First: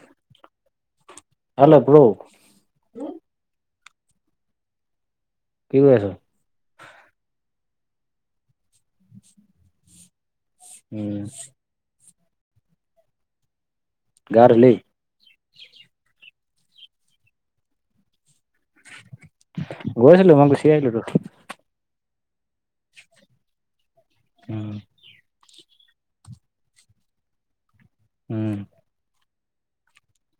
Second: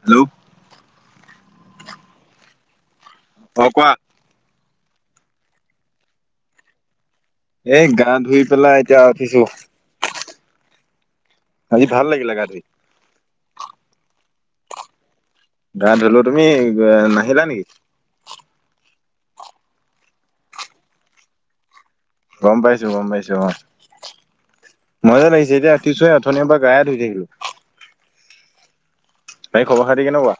Hello hello pro অ' কোৱা কি কৰি আছা? এ গা ধুই পেলাই এতিয়া উঠিছো। উম। আজি ভাল লাগিলে গা ধুই গা ধুলি গা ধুলো তুমি নাহিলা নেকি? গৈছিলো মই গুচি আহিলো তো। গ'ম পাইছো গ'ম পাইছো অ'। উম। যেতিয়া উঠিছোঁ অথনিৰে পৰা গায়ে ধুই থাকিলো। উম। তাই খবৰ-খাতি কেনেকুৱা।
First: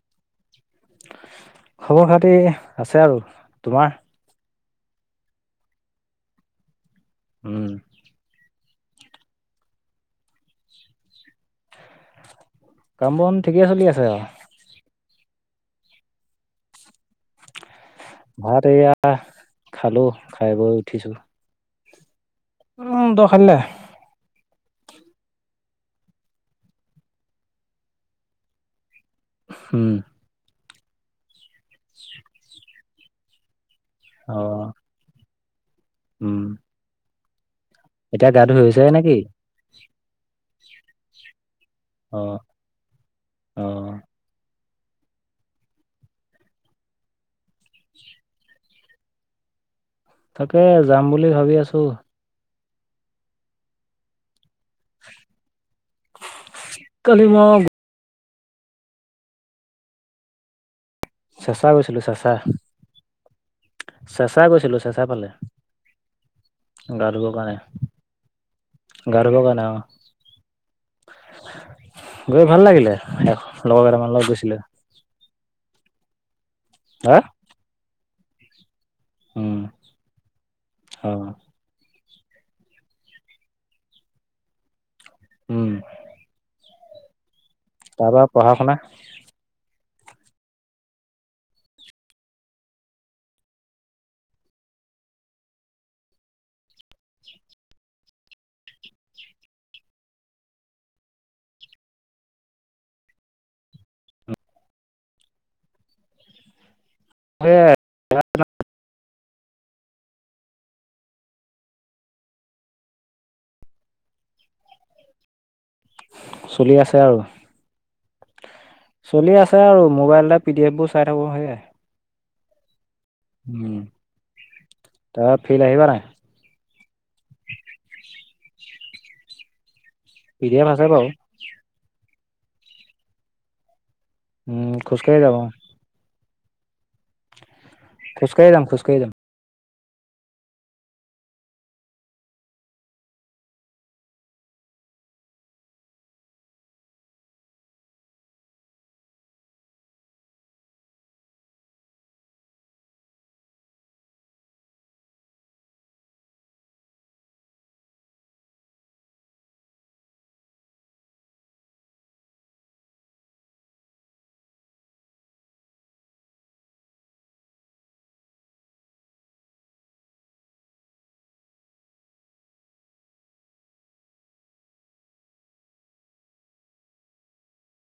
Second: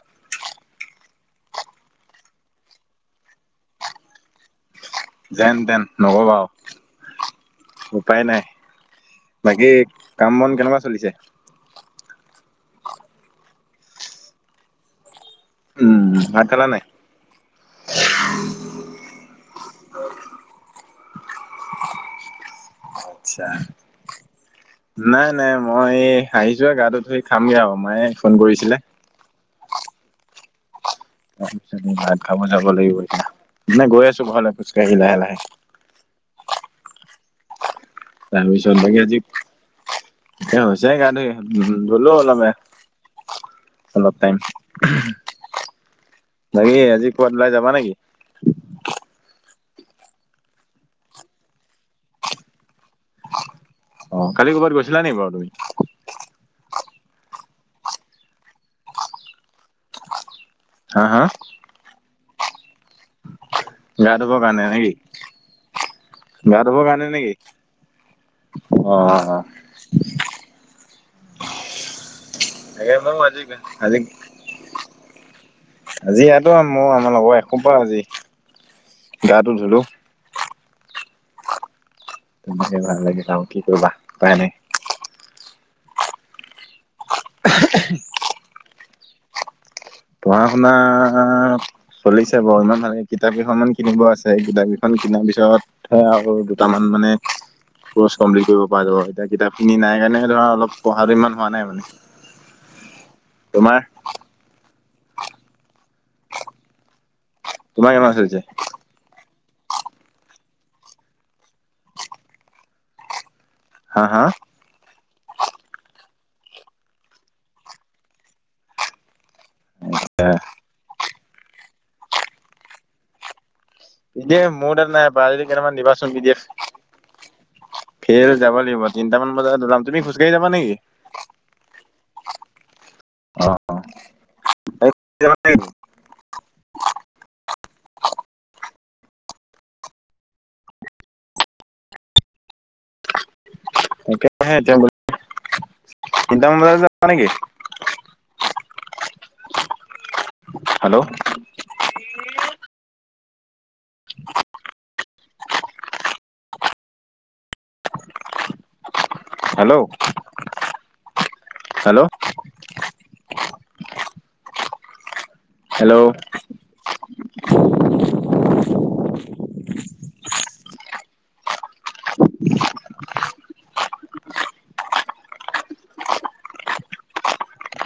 খবৰ-খাতি আছে আৰু তোমাৰ যেন-তেন নকবা আও উম, উপায় নাই বাকী কাম-বন কেনেকুৱা চলিছে কাম-বন ঠিকে চলি আছে আও উম ভাত খালা নাই ভাত এয়া খালো খাই-বৈ উঠিছো উম তই খালি নাই নাই-নাই মই আহিছো হে গাটো ধুই খামগে আও মায়ে ফোন কৰিছিলে উম। তাৰপিছত ভাত খাব যাব লাগিব এতিয়া মই গৈ আছো ঘৰলৈ অ', খোজকাঢ়ি লাহে-লাহে উম, এতিয়া গা তাৰ ধুই পিচত হৈছে লাগে নেকি? আজি এ হৈছে গা ধুই উম ধলো অ', অ', অলপ-অলপ টাইম। বাকি আজি কবাত ওলাই যাবা নেকি? তাকে যাম বুলি ভাবি আছো। আহ কালি কৰ'বাত গৈছিলা নে বাৰু তুমি? কালি মই হা হা চেঁচা গৈছিলো চেঁচা গা ধুবৰ চেঁচা কাৰণে গৈছিলো নেকি চেঁচা ফালে গা ধুবৰ কাৰণে নেকি গা অহ ধুবৰ কাৰণে অ', গৈ ভাল লাগিলে আজি লগৰ আজি কেইটামান লগত গৈছিলে আজি ইয়াতো মোৰ আমাৰ হা? লগৰ এসোপা আজি গা টো ধুলো হ তোমাকে ভাল লাগিছিল আও কি কৰিবা উপাই নাই উম তাপা পঢ়া শুনা পঢ়া শুনা চলিছে বাও ইমান ভালে কিতাপ কেইখনমান কিনিব আছে কিতাপ কেইখন কিনাৰ পিছত সে আও দুটামান মানে কৰ্চ কমপ্লিট কৰিব পৰা যাব এতিয়া কিতাপ খিনি নাই কাৰণে ধৰা অলপ পঢ়াটো ইমান হোৱা নাই মানে [inaudible] তোমাৰ সেয়াই তোমাৰ কেইমাহ চলিছে? হা-হা চলি আছে আৰু চলি আছে আৰু মোবাইলটা পি ডি এফ বোৰ চাই থাকো সেয়াই। উম পি ডি এফ মোৰ তাত নাই পাৰা তাৰ যদি ফিল্ড কেইটামান আহিবা নাই দিবাচোন পি ডি এফ ফেৰ যাব লাগিব তিনটামান বজাত যাম তুমি খোজকাঢ়ি পি যাবা ডি এফ নেকি? আছে বাৰু অহ অহ উম খোজকাঢ়ি যাব। [unintelligible] খোজ কাঢ়ি যাম খোজ কাঢ়ি যাম। একতাই আহে তেওঁ তিনটা মান বজাত যাবা নেকি? হেল্ল'। [unintelligible] হেল্ল'। হেল্ল'। হেল্ল'। [inaudible] [inaudible]